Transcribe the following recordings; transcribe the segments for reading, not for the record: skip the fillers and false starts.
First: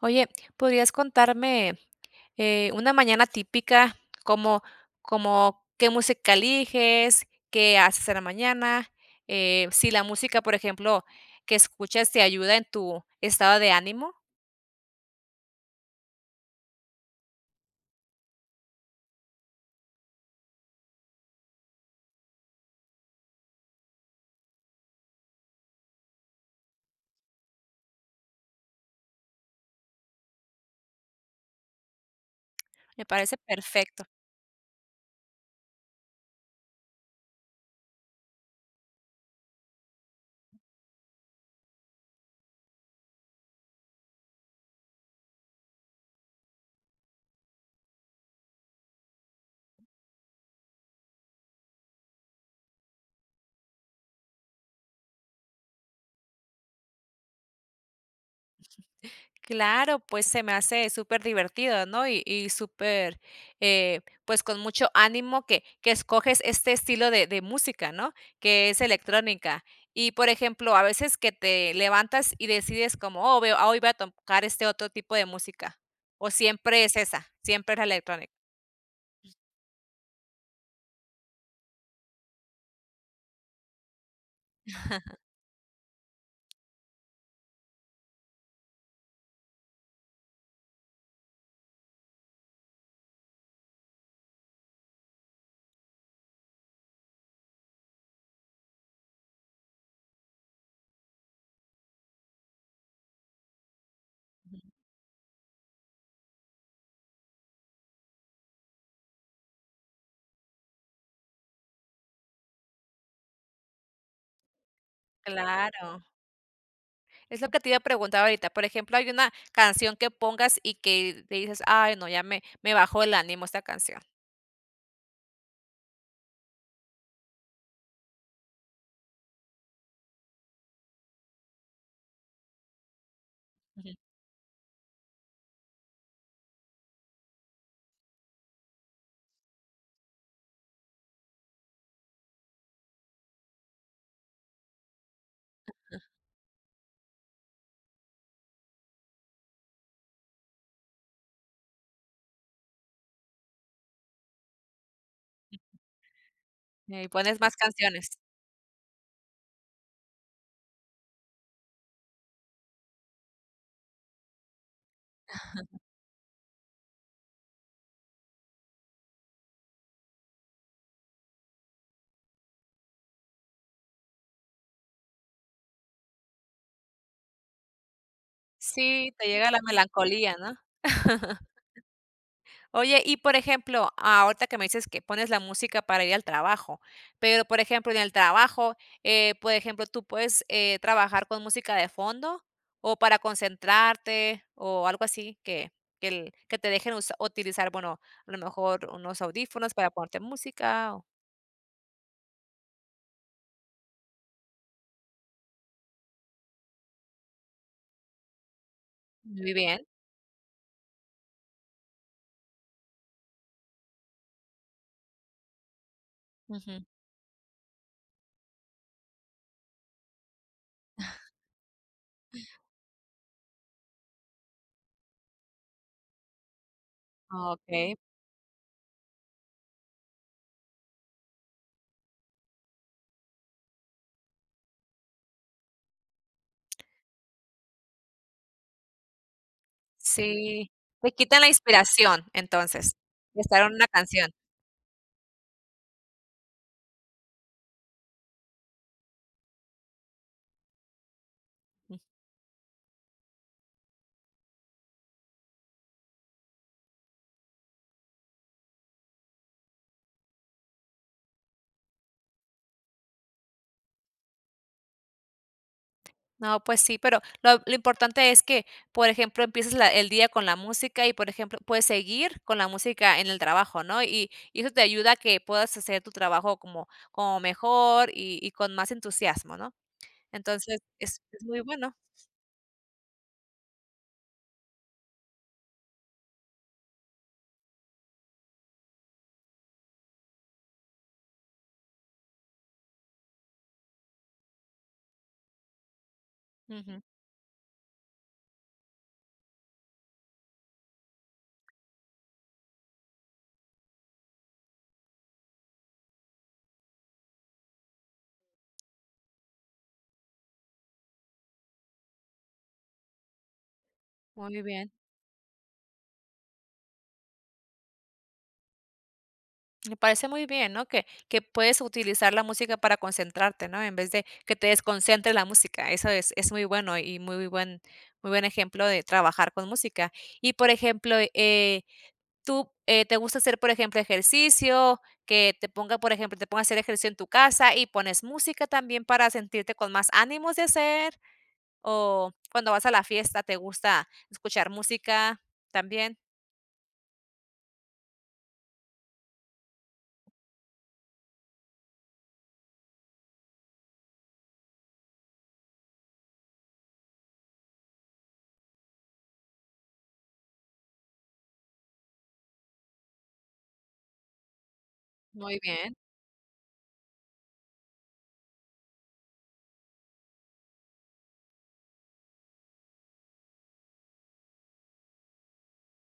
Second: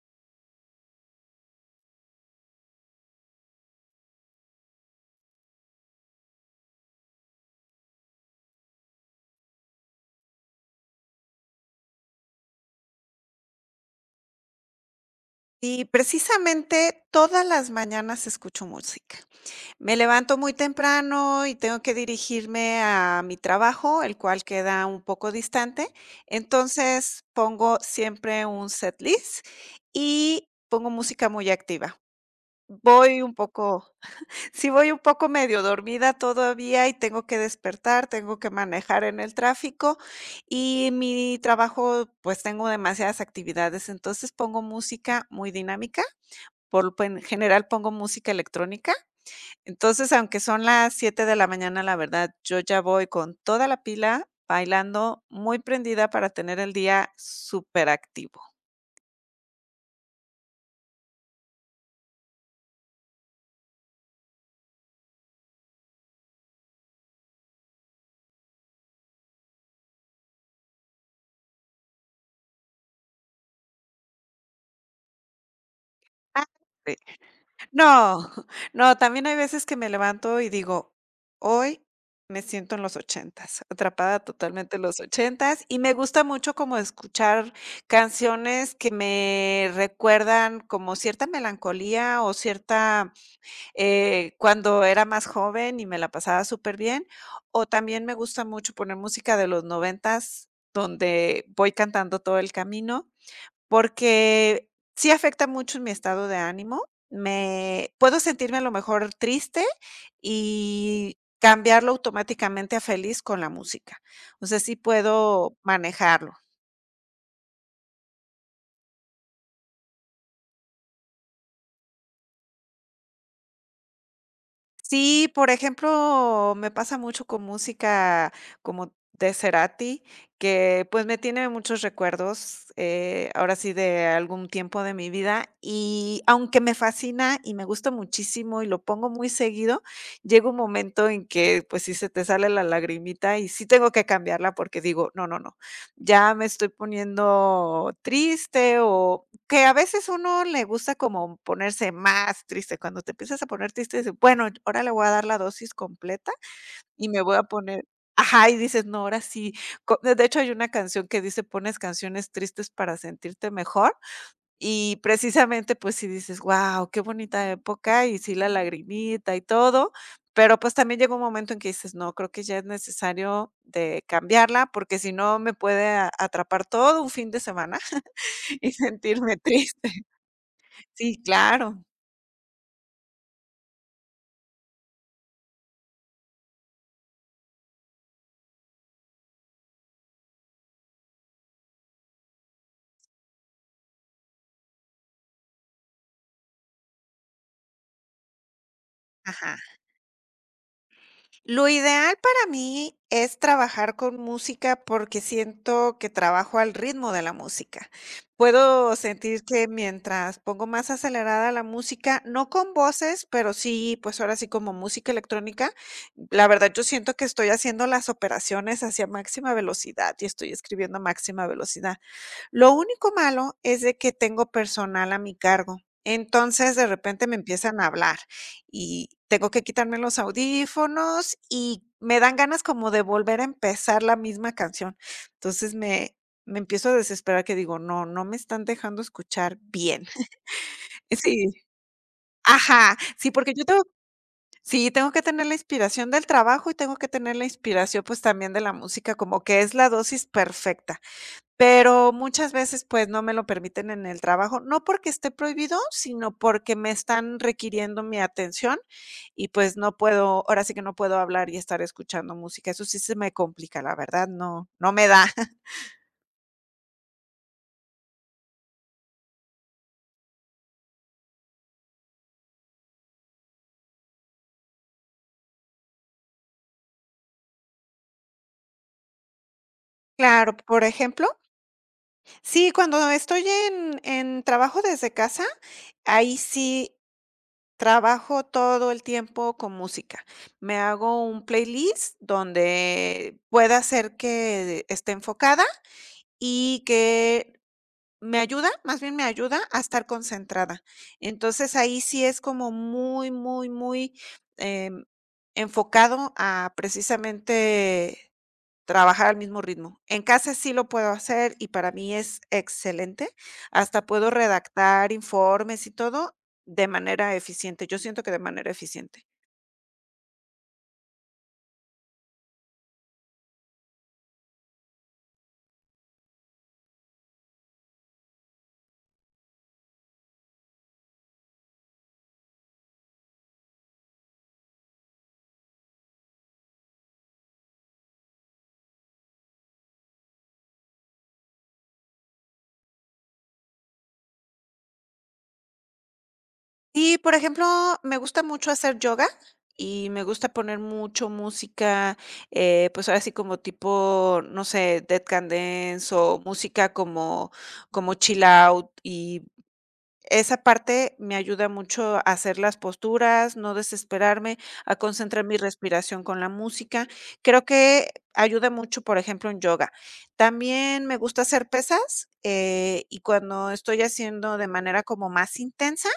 Oye, ¿podrías contarme, una mañana típica, como como qué música eliges, qué haces en la mañana? Si la música, por ejemplo, que escuchas te ayuda en tu estado de ánimo, Y precisamente todas las mañanas escucho música. Me levanto muy temprano y tengo que dirigirme a mi trabajo, el cual queda un poco distante. Entonces pongo siempre un set list y pongo música muy activa. me Voy un parece poco, perfecto. sí voy un poco medio dormida todavía y tengo que despertar, tengo que manejar en el tráfico y mi trabajo, pues tengo demasiadas actividades, entonces pongo música muy dinámica por lo pen general pongo música electrónica. Entonces, aunque son las 7 de la mañana, la verdad, yo ya voy con toda la pila, bailando, muy prendida para tener el día superactivo. Claro, pues se me hace súper divertido, ¿no? Y súper, pues con mucho ánimo que escoges este estilo de música, ¿no? Que es electrónica. Y por ejemplo, a veces que te levantas y decides como, oh, veo, ah, hoy voy a tocar este otro tipo de música. O Ah, siempre es sí. esa, siempre es la No, electrónica. no, también hay veces que me levanto y digo: "Hoy me siento en los ochentas, atrapada totalmente en los ochentas", y me gusta mucho como escuchar canciones que me recuerdan como cierta melancolía o cierta cuando era más joven y me la pasaba súper bien, o también me gusta mucho poner música de los noventas, donde voy cantando todo el camino, porque sí afecta mucho mi estado de ánimo. Me puedo sentirme a lo mejor triste y cambiarlo automáticamente a feliz con la música. O sea, sí puedo Claro. manejarlo. Es lo que te iba a preguntar ahorita. Por ejemplo, hay una canción que pongas y que te dices, ay, no, me bajó el ánimo esta canción. Sí, por ejemplo, me pasa mucho con música como de Cerati, que pues me tiene muchos recuerdos, ahora sí, Ujú. de algún tiempo de mi vida. Y aunque me fascina y me gusta muchísimo y lo pongo muy seguido, llega un momento en que pues sí se te sale la lagrimita y sí tengo que cambiarla porque digo, no, no, no, ya me estoy poniendo triste o que a veces uno le gusta como ponerse más triste. Cuando te empiezas a poner triste, dices, bueno, ahora le voy a dar la dosis completa Y y me voy pones a más poner canciones. ajá, y dices, no, ahora sí. Co De hecho, hay una canción que dice, pones canciones tristes para sentirte mejor, y precisamente, pues si dices, wow qué bonita época, y sí la lagrimita y todo, pero pues también llega un momento en que dices, no, creo que ya es necesario de cambiarla, porque si no me puede a atrapar todo un fin de semana y Sí, te sentirme llega la triste. melancolía, ¿no? Sí, claro. Oye, y por ejemplo, ahorita que me dices que pones la música para ir al trabajo, pero por ejemplo, en el trabajo, por ejemplo, tú puedes trabajar con música de fondo o para concentrarte o algo así que te dejen utilizar, bueno, a lo mejor unos Ajá. audífonos para ponerte música. Lo ideal para mí es trabajar con música porque siento que trabajo al ritmo de la música. Puedo sentir Muy que bien. mientras pongo más acelerada la música, no con voces, pero sí, pues ahora sí como música electrónica, la verdad Ujú. yo siento que estoy haciendo las operaciones hacia máxima velocidad y estoy escribiendo a máxima velocidad. Lo único malo es de que tengo personal a mi cargo. Entonces, de repente me empiezan a Ok, hablar y tengo que quitarme los audífonos y me dan ganas como de volver a empezar la misma canción. Entonces, me empiezo a desesperar que digo: "No, no me están dejando escuchar bien". sí. Te quitan Sí, la inspiración, entonces, ajá, sí, de porque estar yo en tengo una canción. sí, tengo que tener la inspiración del trabajo y tengo que tener la inspiración, pues, también de la música, como que es la dosis perfecta. Mm. Pero muchas veces, pues, no me lo permiten en el trabajo, no porque esté prohibido, sino porque me están requiriendo mi atención y, pues, no puedo, ahora sí que no puedo hablar y estar escuchando música. Eso sí se me complica, la verdad, no, no me da. No, pues sí, pero lo importante es que, por ejemplo, empieces la el día con la música y, por ejemplo, puedes seguir con la música en el trabajo, ¿no? Y eso te ayuda a que puedas hacer tu trabajo como mejor y con más entusiasmo, ¿no? Claro, Entonces, por ejemplo, es muy bueno. sí, cuando estoy en trabajo desde casa, ahí sí trabajo todo el tiempo con música. Me hago un playlist donde pueda hacer que esté enfocada y Ujú. que me ayuda, más bien me ayuda a estar concentrada. Entonces, ahí sí es como muy, em, enfocado a precisamente trabajar al mismo ritmo. En casa sí lo puedo hacer y para mí es excelente. Hasta puedo Muy bien. redactar informes y todo de manera eficiente. Yo siento que de manera eficiente. Me parece muy bien, ¿no? Que puedes utilizar la música para concentrarte, ¿no? En vez de que te desconcentre la música. Eso es muy bueno y muy buen ejemplo de trabajar con música. Y, por ejemplo, ¿Tú, te gusta hacer, por ejemplo, ejercicio? Que te ponga, por ejemplo, te ponga a hacer ejercicio en tu casa y pones música también para sentirte con más ánimos de hacer, o cuando vas a la fiesta, ¿te gusta escuchar música también? Y, por ejemplo, me gusta mucho hacer yoga y me gusta poner mucho música, pues, ahora sí como tipo, no sé, dead can dance o música como como chill out, y esa parte me ayuda mucho a hacer las posturas, no desesperarme, a concentrar mi Muy bien. respiración con la música. Creo que ayuda mucho, por ejemplo, en yoga. También me gusta hacer pesas, y cuando estoy haciendo de manera como más intensa,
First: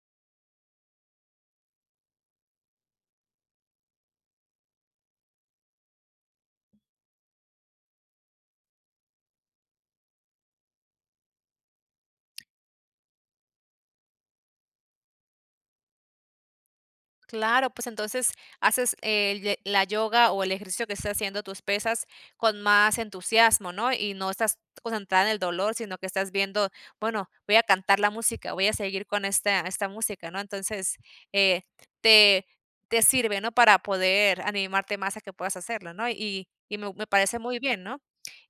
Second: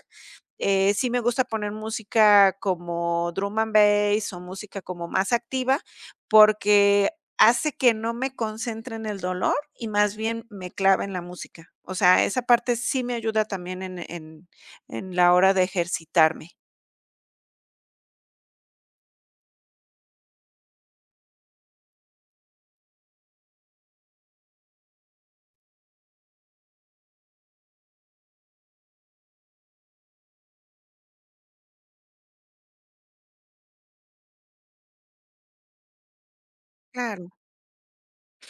sí me gusta poner música como drum and bass o música como más activa, porque hace que no me concentre en el dolor y más bien me clava en la música. O sea, esa parte sí me ayuda también en la hora de ejercitarme. Claro, pues entonces haces la yoga o el ejercicio que estás haciendo, tus pesas, con más entusiasmo, ¿no? Y no estás concentrada en el dolor, sino que estás viendo, bueno, voy a cantar la música, voy a seguir con esta música, ¿no? Entonces, eh, te, te sirve, ¿no? Para poder animarte más a que puedas hacerlo, ¿no? Y, me Claro. parece muy bien, ¿no?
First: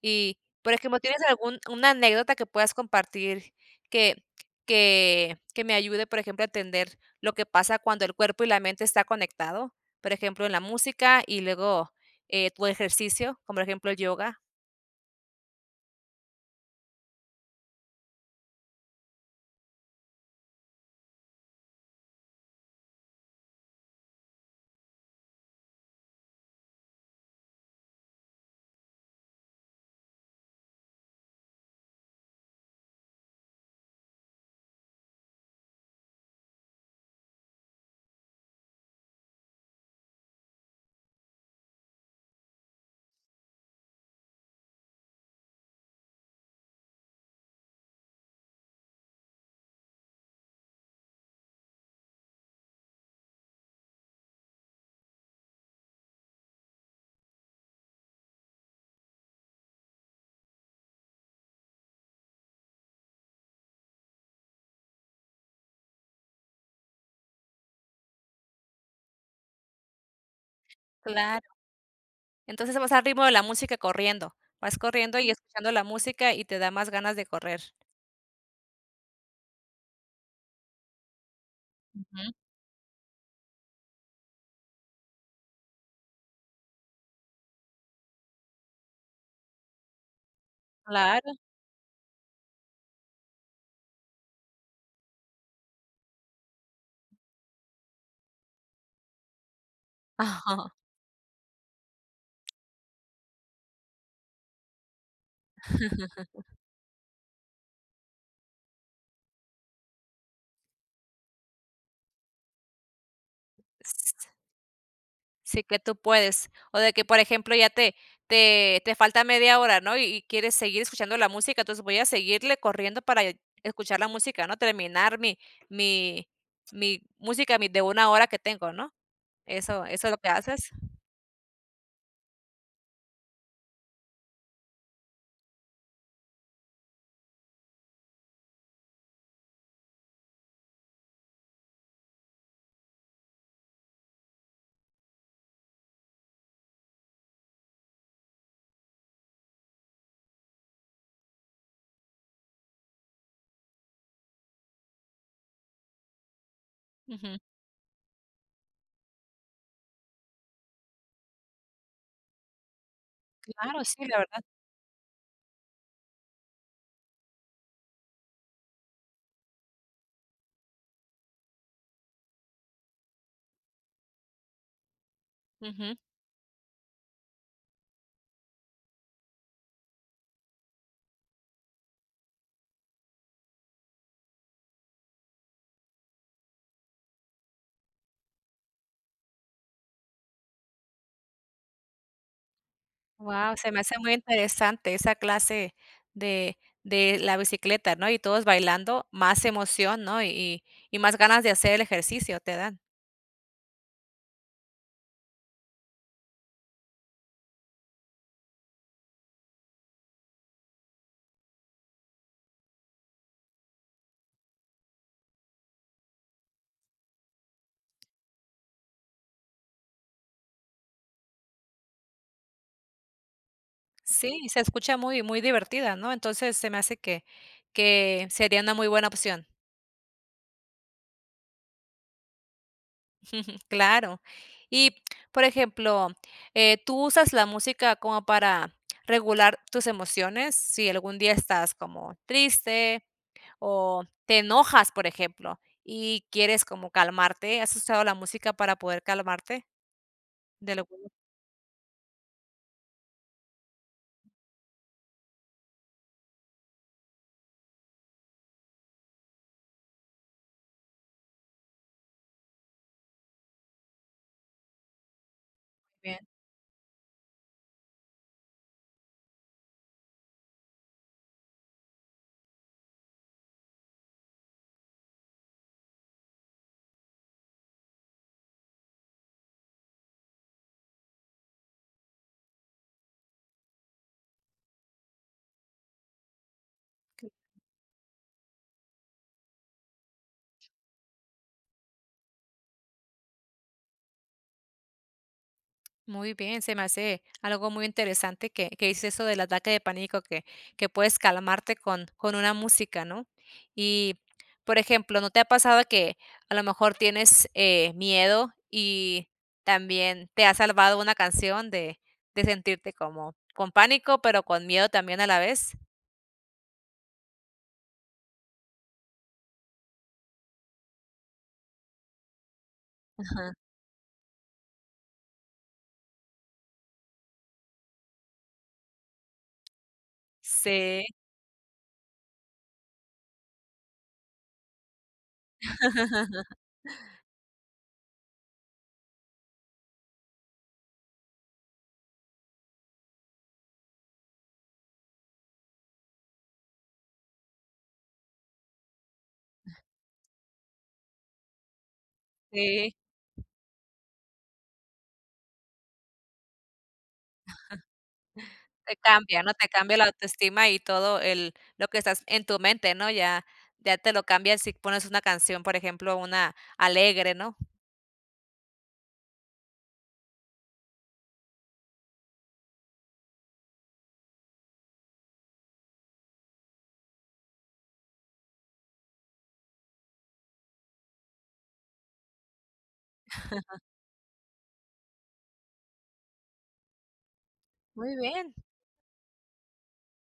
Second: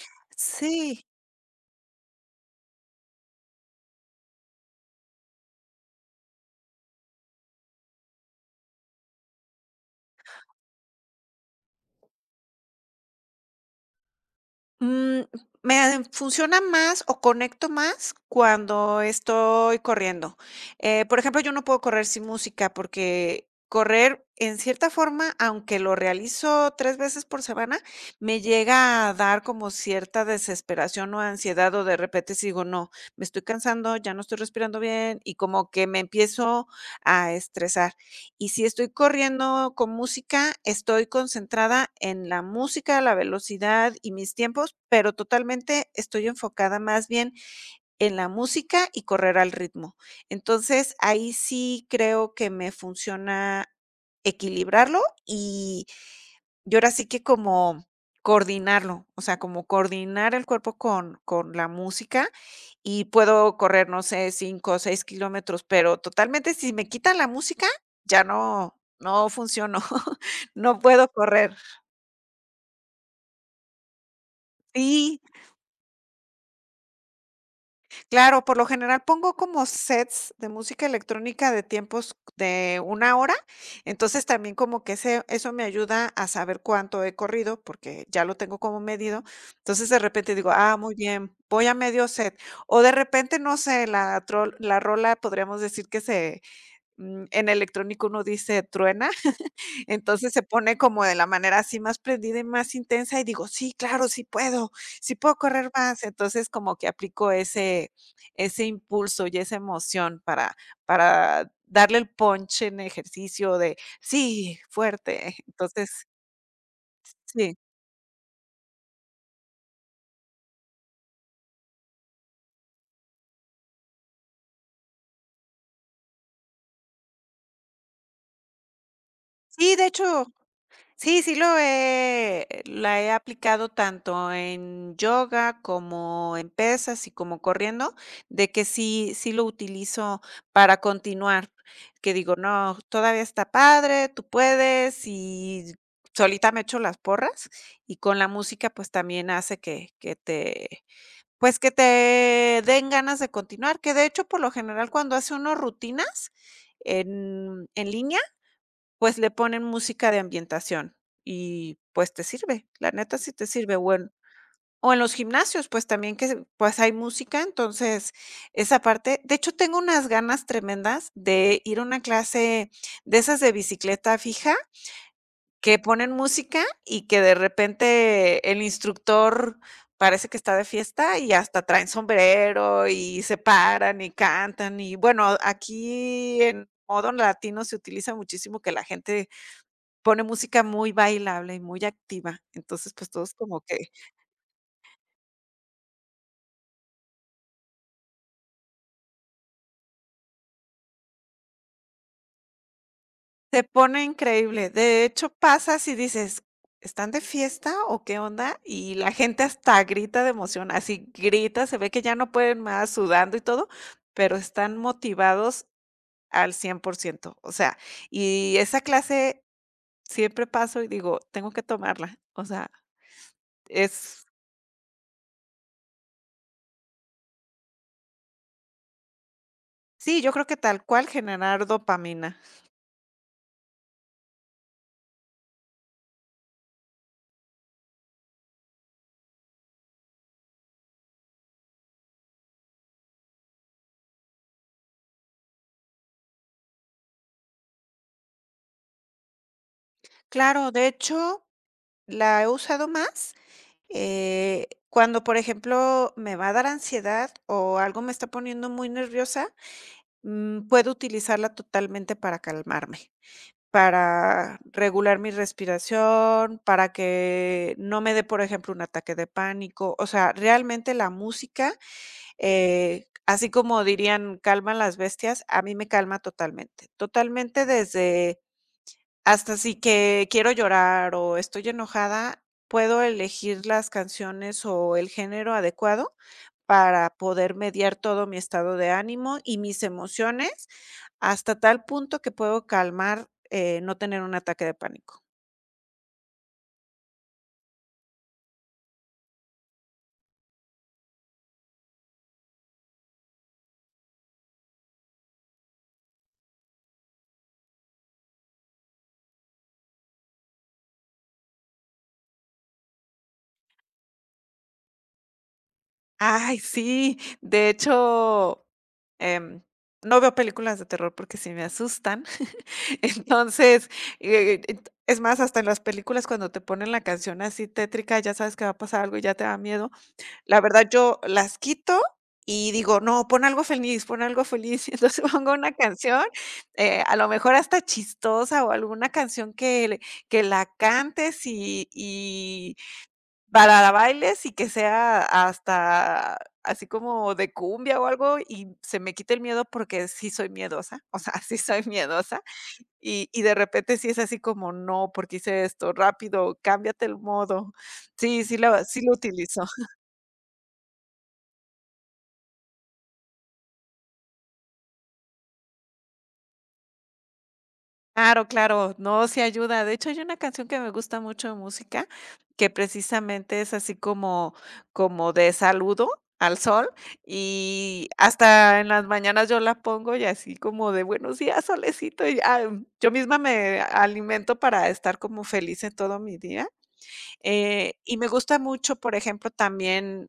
Y, por ejemplo, Sí. ¿tienes algún, una anécdota que puedas compartir que, que me ayude, por ejemplo, a entender lo que pasa cuando el cuerpo y la mente está conectado, por ejemplo, en la música y luego, tu ejercicio, como por ejemplo el yoga. Mm, me en funciona más o conecto más cuando estoy corriendo. Por ejemplo, yo no puedo correr sin música, porque correr, en cierta forma, aunque lo realizo 3 veces por semana, me llega a dar como cierta desesperación o ansiedad, o de repente si digo: "No, me estoy cansando, ya no estoy respirando bien", y como que me empiezo a estresar. Y si estoy corriendo con música, estoy concentrada en la música, la velocidad y mis tiempos, pero totalmente estoy enfocada más bien en la música y correr al ritmo. Entonces, ahí sí creo que me funciona equilibrarlo y y ahora sí que como coordinarlo, o sea, como coordinar el cuerpo con la música y puedo correr, no sé, 5 o 6 kilómetros, pero totalmente si me quitan la música, ya no funciono, no puedo Claro. correr. Entonces vas al ritmo de la música corriendo, vas corriendo Sí. y escuchando la música y te da más ganas de correr. Claro, por lo general pongo como sets de música electrónica de tiempos Ujú, de una hora, entonces también como que ese eso me ayuda a saber cuánto he corrido, porque ya lo tengo como medido. Entonces, de repente digo: "Ah, muy claro. bien, voy a medio set". O de repente, no sé, la rola podríamos decir que se, en electrónico uno dice truena. Entonces se Ajá. pone como de la manera así más prendida y más intensa y digo: "Sí, claro, sí puedo correr más". Entonces, como que aplico ese impulso y esa emoción para darle el punch en ejercicio de sí, fuerte. Sí, que tú Entonces, puedes. O de que, por ejemplo, sí. Te falta media hora, ¿no? Y quieres seguir escuchando la música, entonces voy a seguirle corriendo para escuchar la música, ¿no? Terminar mi mi música, mi de una hora que tengo, ¿no? Sí, de Eso es lo hecho que haces. sí, sí lo he la he aplicado tanto en yoga, como en pesas y como corriendo, de que sí sí lo utilizo para continuar, que digo: "No, todavía está padre, tú puedes", y solita me echo las porras, y con la música, pues, también hace que te, pues, que te den ganas de continuar, que de hecho, por lo general, cuando hace uno rutinas Ujú. en línea, pues le ponen música de ambientación y, pues, te sirve, la neta sí te sirve, Claro, sí, la verdad. o en los gimnasios, pues, también que, pues, hay música, entonces esa parte de hecho, tengo unas ganas tremendas de ir a una clase de esas de bicicleta fija, que Wow, ponen música y que de repente el instructor parece que está de fiesta y hasta traen sombrero y se paran y cantan y, bueno, aquí en modo latino se utiliza muchísimo que la gente pone música muy bailable y muy activa, entonces, pues, todos como se me que hace muy interesante esa clase de la bicicleta, ¿no? Y todos bailando, más emoción, ¿no? Y más ganas de hacer el ejercicio te dan. se pone increíble. De hecho, pasas y dices: "¿Están de fiesta o qué onda?". Y la gente hasta grita de emoción, así grita, se ve que ya no pueden más, sudando y todo, pero están motivados al cien por ciento. O sea, y esa clase siempre paso y digo: "Tengo que tomarla". O sea, es Sí, se escucha muy divertida, ¿no? Entonces, se me hace que sería una muy buena opción. sí, yo creo que tal cual generar dopamina. Claro. Y, por ejemplo, ¿tú usas la música como para regular tus emociones? Si algún día estás como triste o te enojas, por ejemplo, y quieres como calmarte, ¿has usado la música para poder calmarte? Claro, De lo de hecho, la he usado más cuando, por ejemplo, me va a dar ansiedad o algo me está poniendo muy nerviosa, puedo utilizarla totalmente para calmarme, para regular mi respiración, para que no me dé, por ejemplo, un ataque de pánico. O sea, realmente la música, así como dirían calman las bestias, a mí me calma totalmente. Totalmente desde hasta si que quiero llorar o estoy enojada, puedo elegir las canciones o el género adecuado para poder mediar todo mi estado de ánimo y mis emociones, hasta tal punto que puedo calmar, no tener un ataque de pánico. muy bien, se me hace algo muy interesante que dices eso del ataque de pánico, que puedes calmarte con una música, ¿no? Y, por ejemplo, ¿no te ha pasado que a lo mejor tienes miedo y también te ha salvado una canción de sentirte como con pánico, pero con miedo también a la vez? Ay, sí, de hecho, em, no veo películas de terror porque sí me asustan. Ajá. Entonces, et es más, hasta en las películas cuando te ponen la canción así tétrica, ya sabes que va a pasar algo y ya te da miedo. La verdad, Sí, yo las quito y digo: "No, pon algo feliz, pon algo feliz". Y entonces pongo una canción, a lo mejor hasta chistosa o alguna canción que la cantes y para la bailes y que sea hasta así como de cumbia o algo, y se me quite el miedo porque sí soy miedosa, o sea, sí soy miedosa. sí. Y de repente sí es así como: "No, porque hice esto? Rápido, cámbiate el modo". Sí, Te sí lo cambia, ¿no? utilizo. Te cambia la autoestima y todo el lo que estás en tu mente, ¿no? Ya ya te lo cambias si pones una canción, por ejemplo, una alegre, ¿no? Claro, claro, no, se ayuda. De hecho, hay una canción que me gusta mucho de música, que precisamente es así como como de saludo al sol, y hasta en las mañanas yo la pongo y así como de buenos días, solecito, y ya, yo misma me alimento para estar como feliz en todo mi día. Muy Y me bien. gusta mucho, por ejemplo, también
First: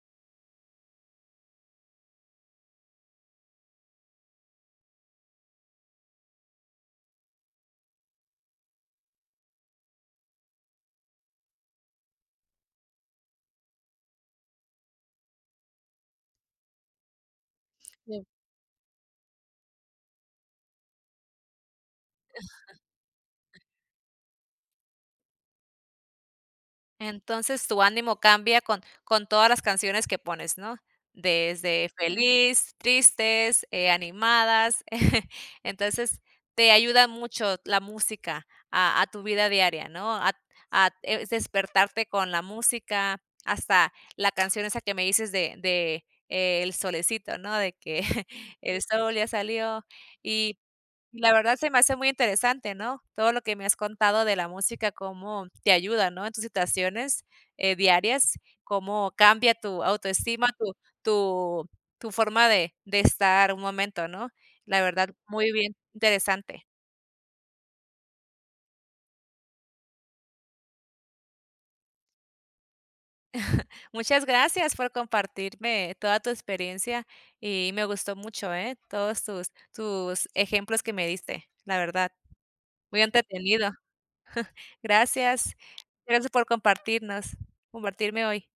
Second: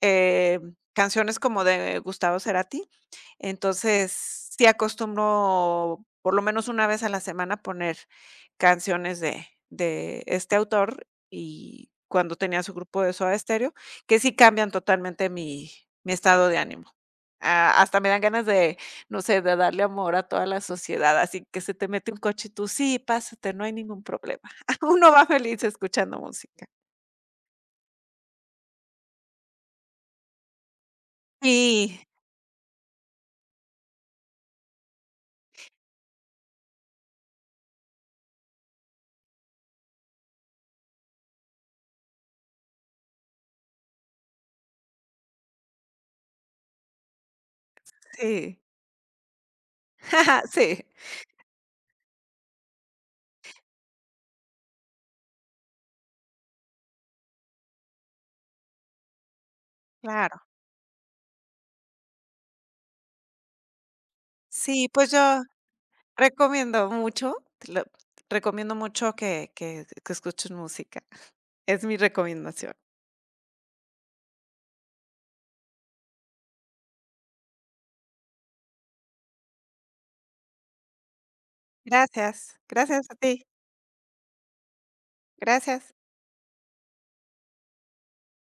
eh, canciones como de Gustavo Cerati. Entonces, sí acostumbro, por lo menos una vez a la semana, poner canciones de este autor y cuando tenía su grupo de Soda Stereo, que sí cambian totalmente mi estado de ánimo. Ah, hasta me dan ganas de, no sé, de darle amor a toda la sociedad, así que se te mete un coche y tú: "Sí, pásate, no hay ningún problema". Uno va feliz escuchando música. Entonces, tu ánimo cambia con todas las canciones que pones, ¿no? Desde Sí, feliz, tristes, animadas. Entonces, te ayuda mucho la música a tu vida diaria, ¿no? Despertarte con la música, hasta la canción esa que me dices El Solecito, ¿no? De que sí. el sol ya salió y Sí, la verdad se me hace muy interesante, ¿no? Todo lo que me has contado de la música, cómo te ayuda, ¿no? En tus situaciones, diarias, cómo cambia tu claro. autoestima, tu tu forma de estar un momento, ¿no? La Sí, pues verdad, yo muy bien, interesante. recomiendo mucho, te lo recomiendo mucho que escuches música. Es mi recomendación. Muchas gracias por compartirme toda tu experiencia y me gustó mucho, ¿eh? Todos tus ejemplos que me diste, la verdad, Gracias, muy gracias a ti. entretenido. Gracias, Gracias. gracias por compartirnos compartirme hoy.